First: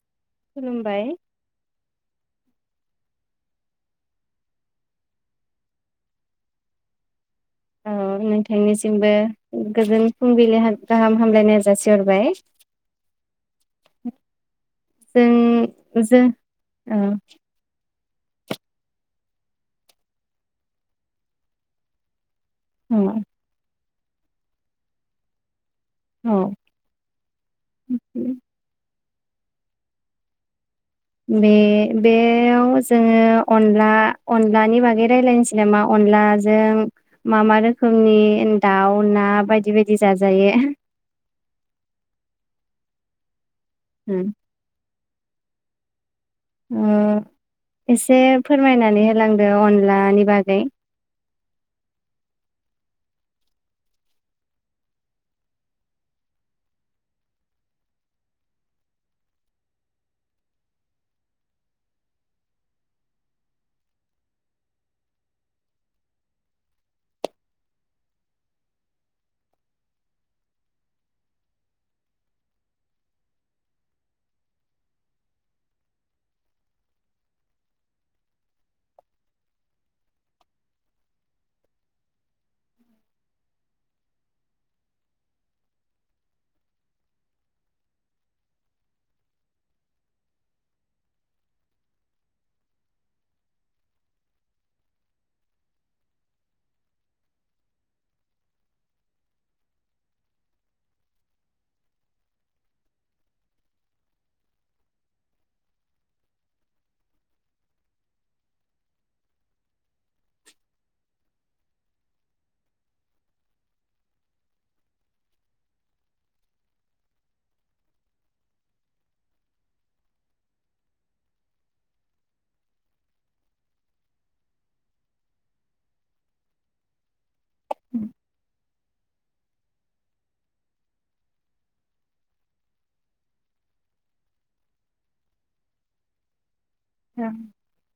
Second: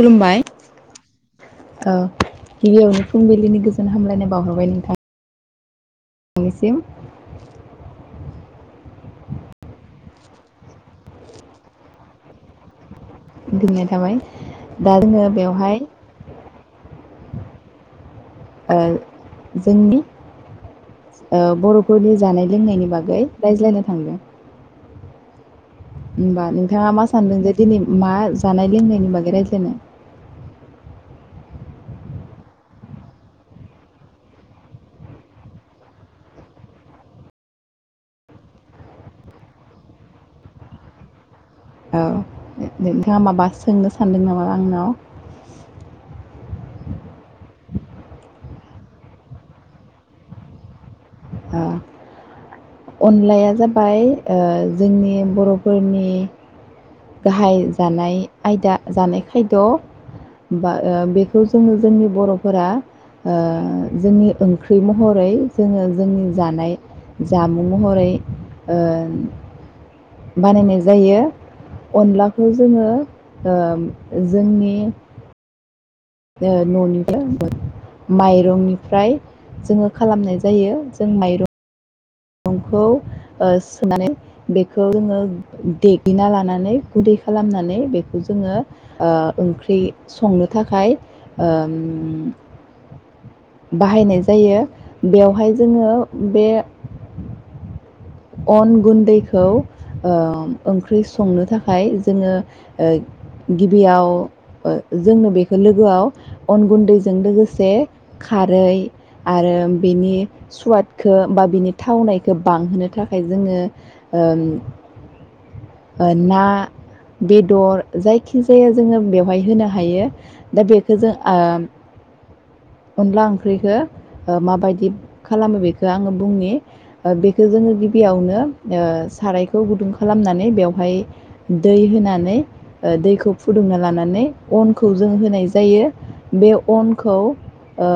खुलुमबाय खुलुमबाय औ गिबियावनो फुंबिलिनि गोजोन हामलायनाय बावहरबाय नोंथां। निसिम औ नोंथांनिसिमबो गोजोन फुंबिलि हाम गाहाम हामलायनाय जासिहरबाय। दोननाय थाबाय दा जोङो बेवहाय ओ ओ जोंनि बर'फोरनि जानाय लोंनाय लोंनायनि बागै रायज्लायनो थांदो होमबा औ नोंथाङा मा सानदों जे दिनै मा जानाय लोंनायनि बागै रायज्लायना माने बेयाव जोङो अनला अनलानि बागै रायलायनोसै नामा अनलाजों मा मा रोखोमनि दाउ ना बायदि बायदि जाजायो औ नोंथाङा माबा सोंनो सानदों नामा आंनाव ओ एसे फोरमायनानै होलांदो अनलानि बागै ओ अनलाया जाबाय ओ जोंनि बर'फोरनि गाहाय जानाय आयदा जानाय खायद' बा ओ बेखौ जोङो जोंनि बर'फोरा ओ जोंनि ओंख्रि महरै जोङो जोंनि जानाय जामुं महरै ओ बानायनाय जायो अनलाखौ जोङो ओ जोंनि ओ न'निफ्राय माइरंनिफ्राय जोङो खालामनाय जायो जों माइरं खौ ओ सोमनानै बेखौ जोङो देग्लिना लानानै गुदै खालामनानै बेखौ जोङो ओ ओंख्रि संनो थाखाय उम बाहायनाय जायो बेवहाय जोङो बे अन गुन्दैखौ ओ ओंख्रि संनो थाखाय जोङो ओ गिबियाव जोंनो बेखौ लोगोआव अन गुन्दैजों लोगोसे खारै आरो बिनि सुवादखो बा बिनि थावनायखो बांहोनो थाखाय जोङो ओम ना बेदर जायखि जाया जोङो बेवहाय होनो हायो दा बेखौ जों ओ अनला ओंख्रिखो माबायदि खालामो बेखौ आङो बुंनि बेखौ जोङो गिबियावनो ओ सारायखौ गुदुं खालामनानै बेवहाय दै होनानै ओ दैखौ फुदुंना लानानै अनखौ जों होनाय जायो। बे अनखौ ओ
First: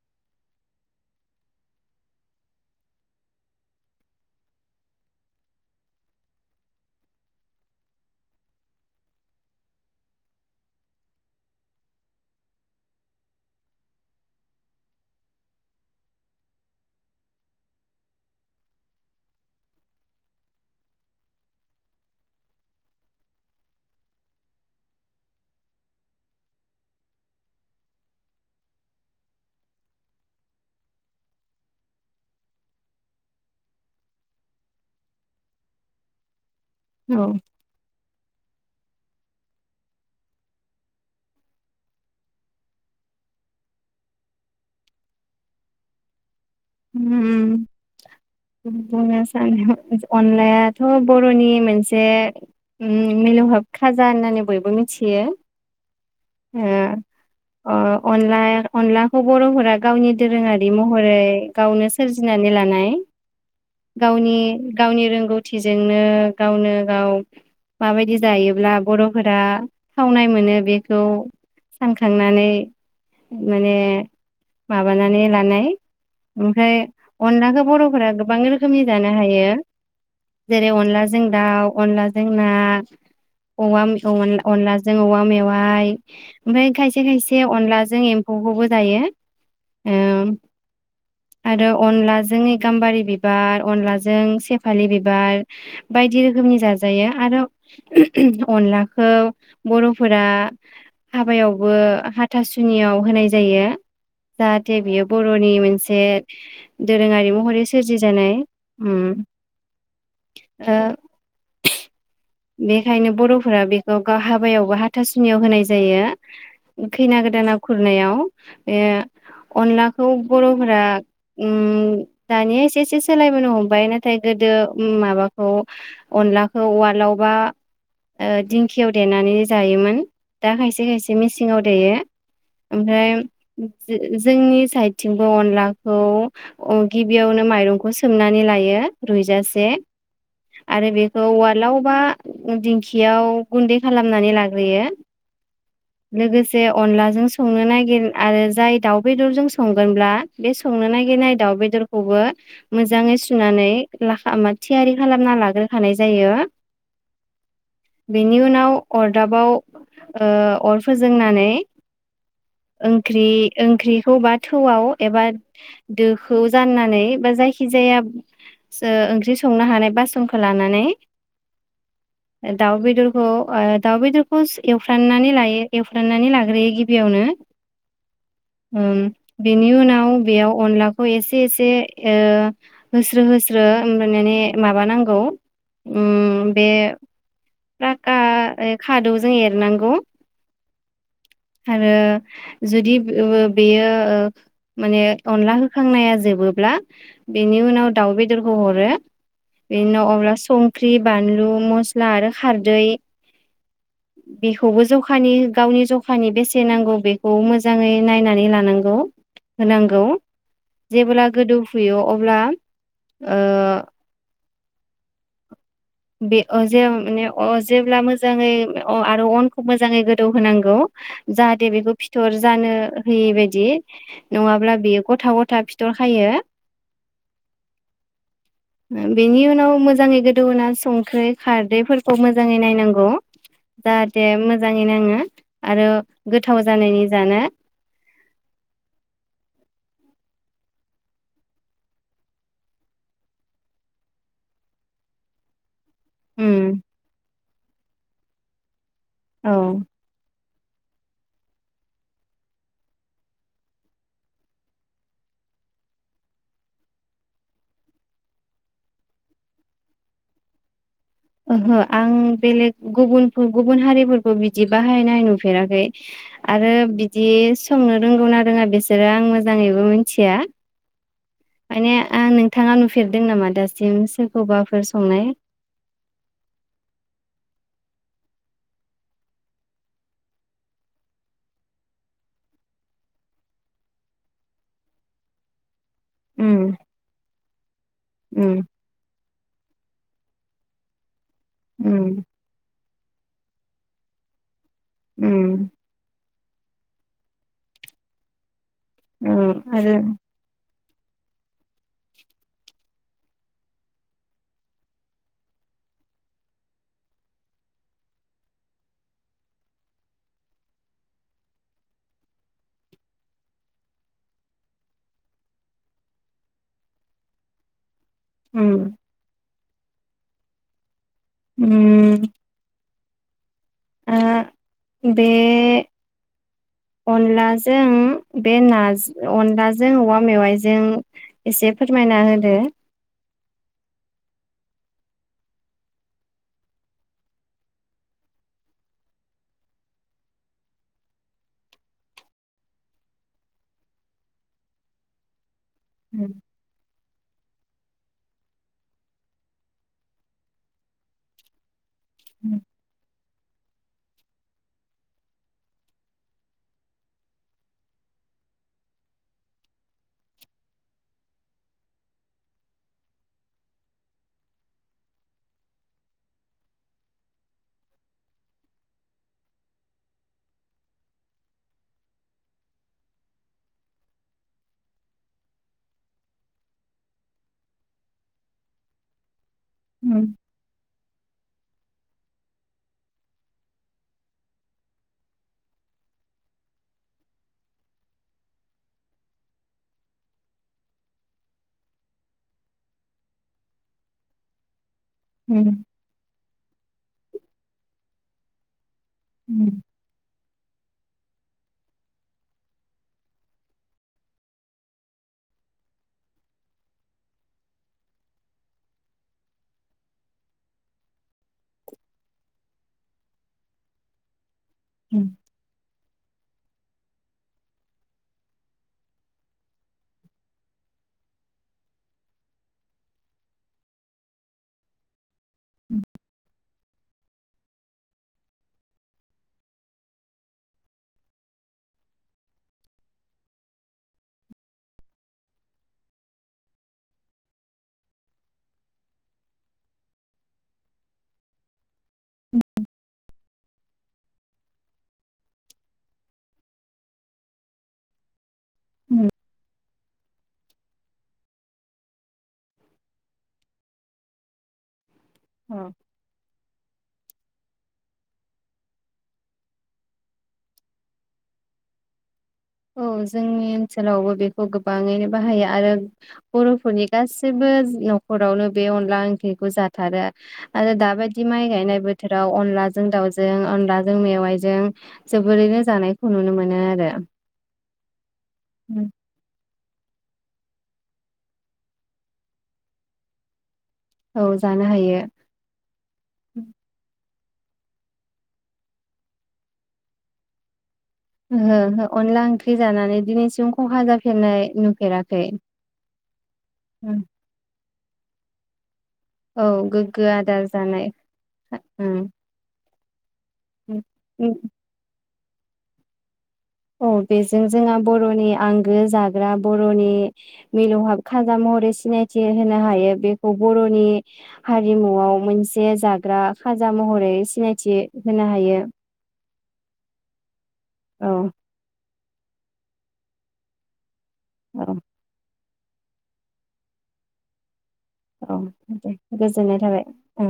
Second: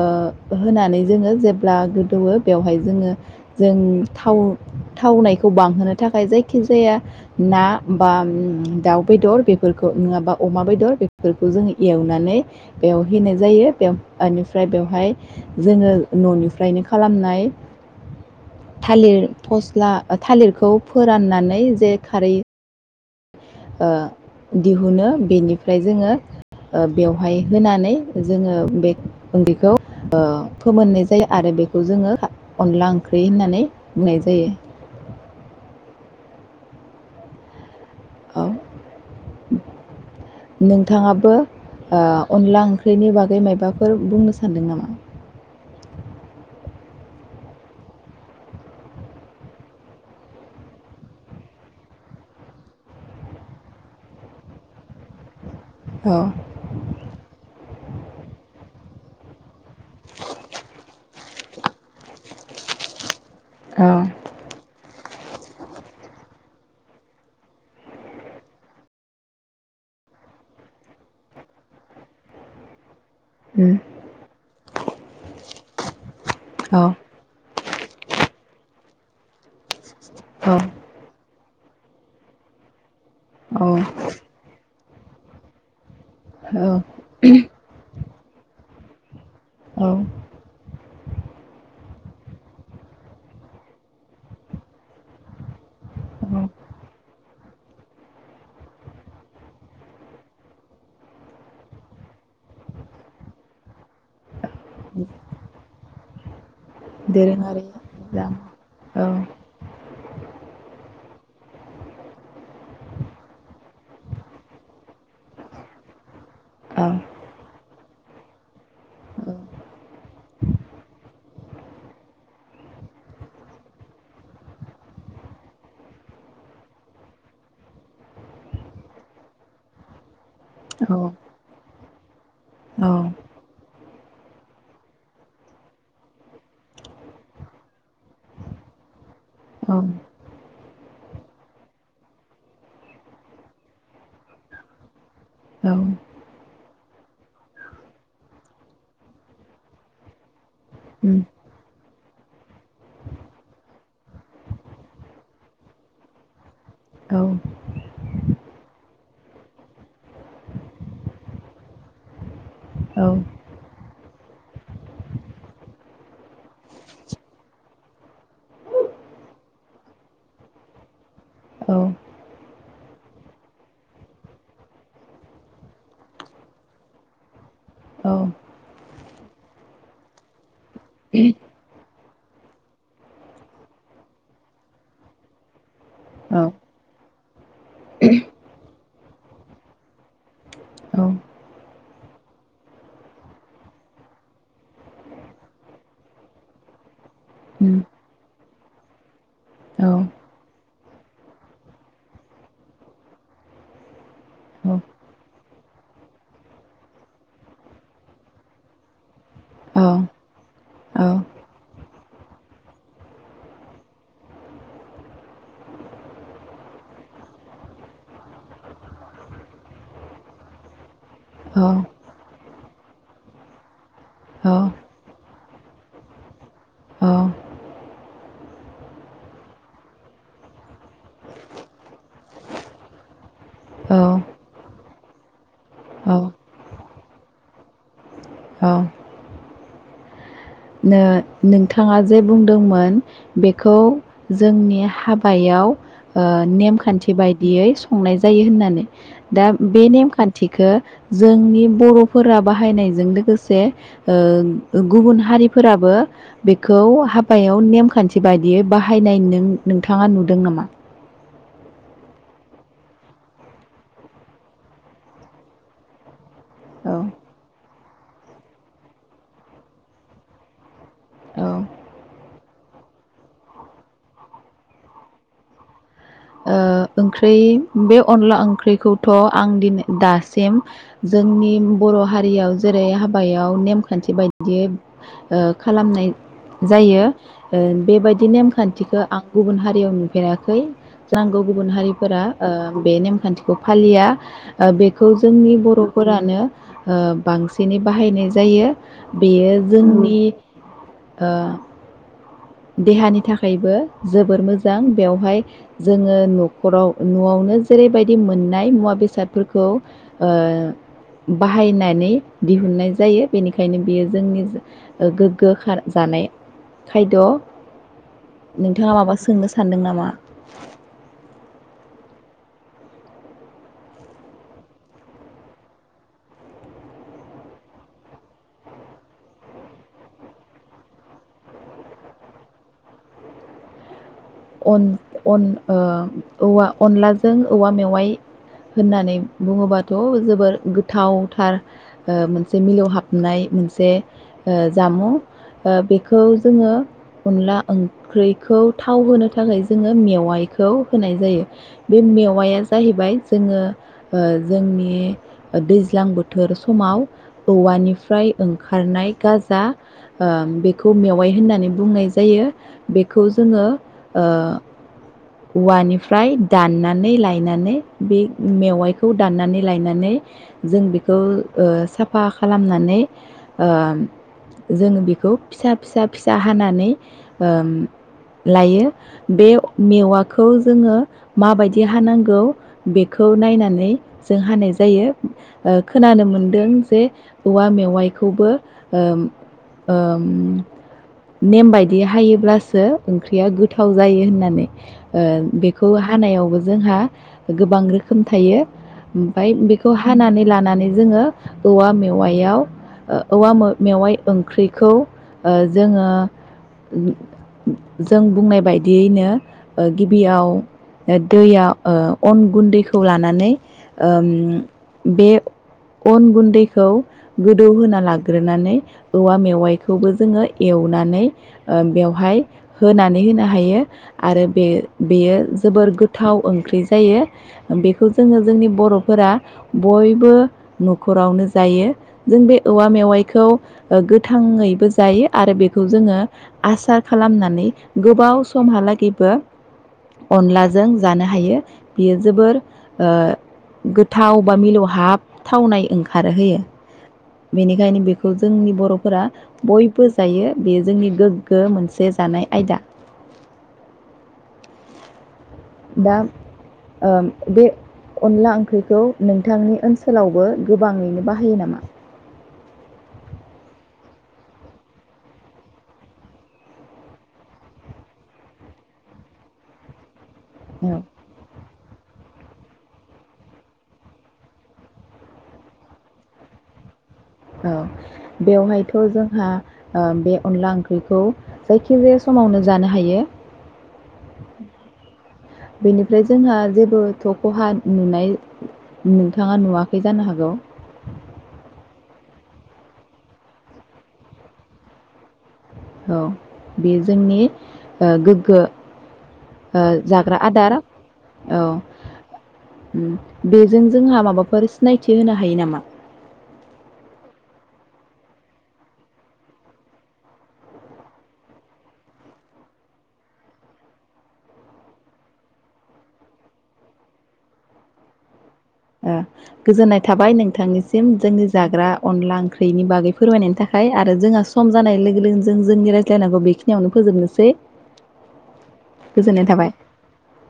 होनानै जोङो जेब्ला गोदौवो बेवहाय जोङो जों थाव थावनायखौ बांहोनो थाखाय जायखि जाया ना बा दाउ बेदर बेफोरखौ नङाबा अमा बेदर बेफोरखौ जोङो एवनानै बेयाव होनाय जायो बेयाव ओनिफ्राय बेवहाय जोङो न'निफ्रायनो खालामनाय थालिर फस्ला थालिरखौ फोराननानै जे खारै ओ दिहुनो बेनिफ्राय जोङो ओ बेवहाय होनानै जोङो बे ओंख्रिखौ ओ फोमोननाय जायो आरो बेखौ जोङो अनला ओंख्रि होननानै बुंनाय जायो औ नोंथाङाबो ओ अनला ओंख्रिनि बागै मायबाफोर बुंनो सान्दों नामा? उम बुंनो साना अनलायाथ' बर'नि मोनसे उम मिलौहाब खाजा होननानै बयबो मिथियो औ हो अ अनला अनलाखौ बर'फोरा गावनि दोरोङारि महरै गावनो सोरजिनानै लानाय औ गावनि गावनि रों रोंगौथिजोंनो गावनो गाव माबायदि जायोब्ला बर'फोरा खावनाय मोनो बे खौ सानखांनानै उम माने माबानानै लानाय ओमफ्राय औ अनलाखौ बर'फोरा गोबां रोखोमनि जानो हायो। औ जेरै अनलाजों दाउ अनलाजों ना अमा मैगं औ अनला मैगंमोन अनलाजो जों औवा मेवाय फाय औ ओमफाय खायसे खायसे अनलाजों एम्फौखौबो जायो औ उम आरो अनलाजों गाम्बारि बिबार अनलाजों सेफालि बिबार बायदि औ रोखोमनि जाजायो आरो अनलाखौ बर'फोरा हाबायावबो हाथासुनियाव होनाय जायो जाहाथे बियो बर'नि मोनसे [inaudible] दोरोङारि महरै सोरजि जानाय उम औ ओ बेखायनो बर'फोरा बेखौ गाव हाबायावबो हा थासुनियाव होनाय जायो खैना गोदाना खुर नायाव बे अनला खौ बर'फोरा उ उ दानिया एसे एसे सोलायबोनो हमबाय नाथाय गोदो उम माबाखौ अनलाखौ उवालाव माबा अ दिंखियाव देनानै जायोमोन दा खायसे खायसे मेसिंआव देयो ओमफ्राय जो जोंनि साइदथिंबो अनलाखौ अ गिबियावनो माइरंखौ सोमनानै लायो रुयजासे आरो बेखौ उवाल लावबा दिंखियाव गुन्दै खालामनानै लाग्रोयो लोगोसे अनलाजों संनो नागिर आरो जाय दाउ बेदरजों संगोनब्ला बे संनो नागिनाय दाउ बेदरखौबो मोजाङै सुनानै लाखा मा थियारि खालामना लाग्रोखानाय जायो बेनि उनाव अर दाबाव अ अर फोजोंनानै ओंख्रि ओंख्रिखौ बा थौआव एबा दोखौ जाननानै बा जायखिजाया सह ओंख्रि संनो हानाय बासनखौ लानानै औ दाउ बेदरखौ अ दाउ बेदरखौ एवफ्राननानै लायो एवफ्रामनानै लाग्रोयो गिबियावनो औ उम बेनि उनाव बेयाव अनलाखौ एसे एसे अ हो होस्रो होस्रोहोमबानने माबा नांगौ उ बे फ्राका खादौजों एरनांगौ औ आरो जुदि ओ बेयो ओ माने अनला होखांनाया जोबोब्ला बेनि उनाव दाउ बेदरखौ हरो बेनि उनाव अब्ला सं ख्रि बानलु मस्ला आरो खारदै बेखौबो जखानि गावनि जखानि बेसे नांगौ बेखौ मोजाङै नायनानै लानांगौ होनांगौ जेब्ला गोदौफुयो अ ब्ला ओ बे अ जों माने अ जेब्ला मोजाङै अ आरो अनखौ मोजाङै गोदौ होनांगौ। जाहाथे बेखौ फिथर जानो होयै बादि नङाब्ला बियो गथा गथा फिथर खायो बेनि उनाव मोजाङै गोदौहोना जा संख्रि खारदैफोरखौ मोजाङै नायनांगौ जाहाथे मोजां ङै नाङो आरो गोथाव जानायनि जानो औ [inaudible] नो नोंथाङा जे बुंदोंमोन बेखौ जोंनि हाबायाव ओ उम नेमखान्थि बाय बिदियै संनाय जायो होननानै दा औ बे नेमखान थिखो जोंनि बर'फोरा बाहायनायजों लोगोसे ओ गुबुन हारि फोराबो बेखौ हाबायाव नेमखान्थि बायदियै बाहायनाय नों नोंथाङा नुदों नामा ओहो आं बेलेग गुबुन गुबुन हारिफोरखौ बिदि बाहायनाय नुफेराखै। आरो औ बिदि संनो रोंगौना रोङा बिसोरो आं मोजाङैबो मिथिया औ माने ओ नोंथाङा नुफेरदों नामा दासिम सोरखौबाफोर संनाय? ओ ओंख्रि बे अनला ओंख्रिखौथ आं दिनै दासिम जोंनि बर' हारियाव जेरै हाबायाव नेमखान्थि बायदियै ओ खालामनाय उम जायो ओ बेबायदि उम नेमखान्थिखौ आं गुबुन हारियाव नु फेराखै नांगौ गुबुन हारिफोरा उम ओ बे नेम खान्थिखौ फालिया बेखौ जोंनि उम बर'फोरानो ओ बांसिनै बाहायनाय जायो। उम बेयो आरो जोंनि ओ देहानि थाखायबो जोबोर मोजां बेवहाय जोङो नखराव नआवनो जेरैबायदि मोननाय मुवा बेसादफोरखौ ओ बाहायनानै दिहुननाय जायो बेनिखायनो बियो जोंनि गोग्गो खार जानाय खायद उम नोंथाङा माबा सोंनो सानदों नामा [inaudible] उम ओ बे अनलाजों बे ना अनलाजों औवा मेवाइजों एसे फोरमायना होदो अन अन ओ औवा अनलाजों औवा मेवाइ होननानै बुङोबाथ जोबोर गोथावथार मोनसे मिलौहाबनाय मोनसे ओ जामुं बेखौ उम जोङो अनला ओंख्रिखौ थाव होनो थाखाय थाखाय जोङो मेवाइखौ होनाय जायो बे मेवआ उम जाहैबाय जोङो ओ जोंनि दैज्लां बोथोर समाव औवानिफ्राय ओंखारनाय गाजा ओ बेखौ मेवाइ होननानै बुंनाय जायो बेखौ जोङो ओ औवानिफ्राय दाननानै लायनानै बे मेवाइखौ दाननानै लायनानै जों बेखौ ओ साफा खालामनानै ओ जों बेखौ फिसा फिसा फिसा हानानै ओ लायो बे मेवा औ जोङो मा बायदि हानांगौ बेखो नायनानै जों हानाय जायो ओ खोनानो मोनदों जे औवा मेवाइखौबो ओ ओ नेम बायदि हायोब्लासो ओंख्रिया गोथाव जायो होननानै ओ उम बेखौ हानायावबो जोंहा गोबां रोखोम थायो ओमफाय उम बेखौ हानानै ला नानै जोङो औवा मेवायाव ओ औवा मेवाय ओंख्रिखौ जोङो जों बुंनाय बायदियैनो ओ गिबियाव ओ दैया अन गुन्दैखौ लानानै ओम उम बे अन गुन दैखौ गोदौ होना लाग्रोनानै औवा मेवाइखौबो जोङो एवनानै ओ बेवहाय होनानै होनो हायो आरो बे बेयो जोबोर गोथाव ओंख्रि जायो बेखौ जोङो जोंनि बर'फोरा बयबो न'खरावनो जायो जों बे औवा मेवाइखौ ओ गोथाङैबो जायो आरो बेखौ जोङो आसार खालामनानै गोबाव समहालागैबो अनलाजों जानो हायो बियो जोबोर ओ गो थाव बा मिलौ हाब थावनाय ओंखारोहोयो बेनिखायनो बेखौ जोंनि बर'फोरा उम बयबो बो जायो बेयो जोंनि गोग्गो मोनसे जानाय आयदा अ बा ओम बे अनला ओंख्रिखौ नोंथांनि ओनसोलावबो गोबाङैनो बाहायो नामा औ जोंनि ओनसोलावबो बेखौ गोबाङैनो बाहायो आरो बर'फोरनि गासैबो न'खरावनो बे अनला ओंख्रिखौ जाथारो आरो औ दाबायदि माय गायनाय बो बोथोराव अनलाजों दाउजों अनलाजों मेवायजों जोबोरैनो जानायखौ नुनो मोनो आरो औ बेवहायथ' जोंहा ओ बे अनला ओंख्रिखौ जायखिजाया समावनो जानो हायो औ जानो हायो बेनिफ्राय जोंहा जेबो थ खहा नुनाय नोंथाङा नुवाखै जानो हागौ ओहो ओहो अनला ओंख्रि जानानै दिनैसिम खहा जाफेरनाय नुफेराखै औ बे जोंनि ओ गोग्गो औ ओ गोग्गो जाग्रा आदार जानाय ओं ओम बेजों जोंहा माबाफोर सिनायथि होनो हायो नामा औ बेजों जोंहा बर'नि आंगो जाग्रा बर'नि मिलौहाब खाजा महरै सिनायथि होनो हायो बेखौ बर'नि हारिमुआव मोनसे जाग्रा खाजा महरै सिनायथि होनो हायो हायो ओ गोजोननाय थाबाय नोंथांनिसि सिम औ जोंनि जाग्रा अनला ओंख्रिनि बागै फोरमायनायनि थाखाय आरो जोंहा सम औ जानाय लोगो लोगोनो जों जोंनि रायज्लायनांगौ बेखिनियावनो फोजोबनोसै औ दे गोजोननाय थाबाय औ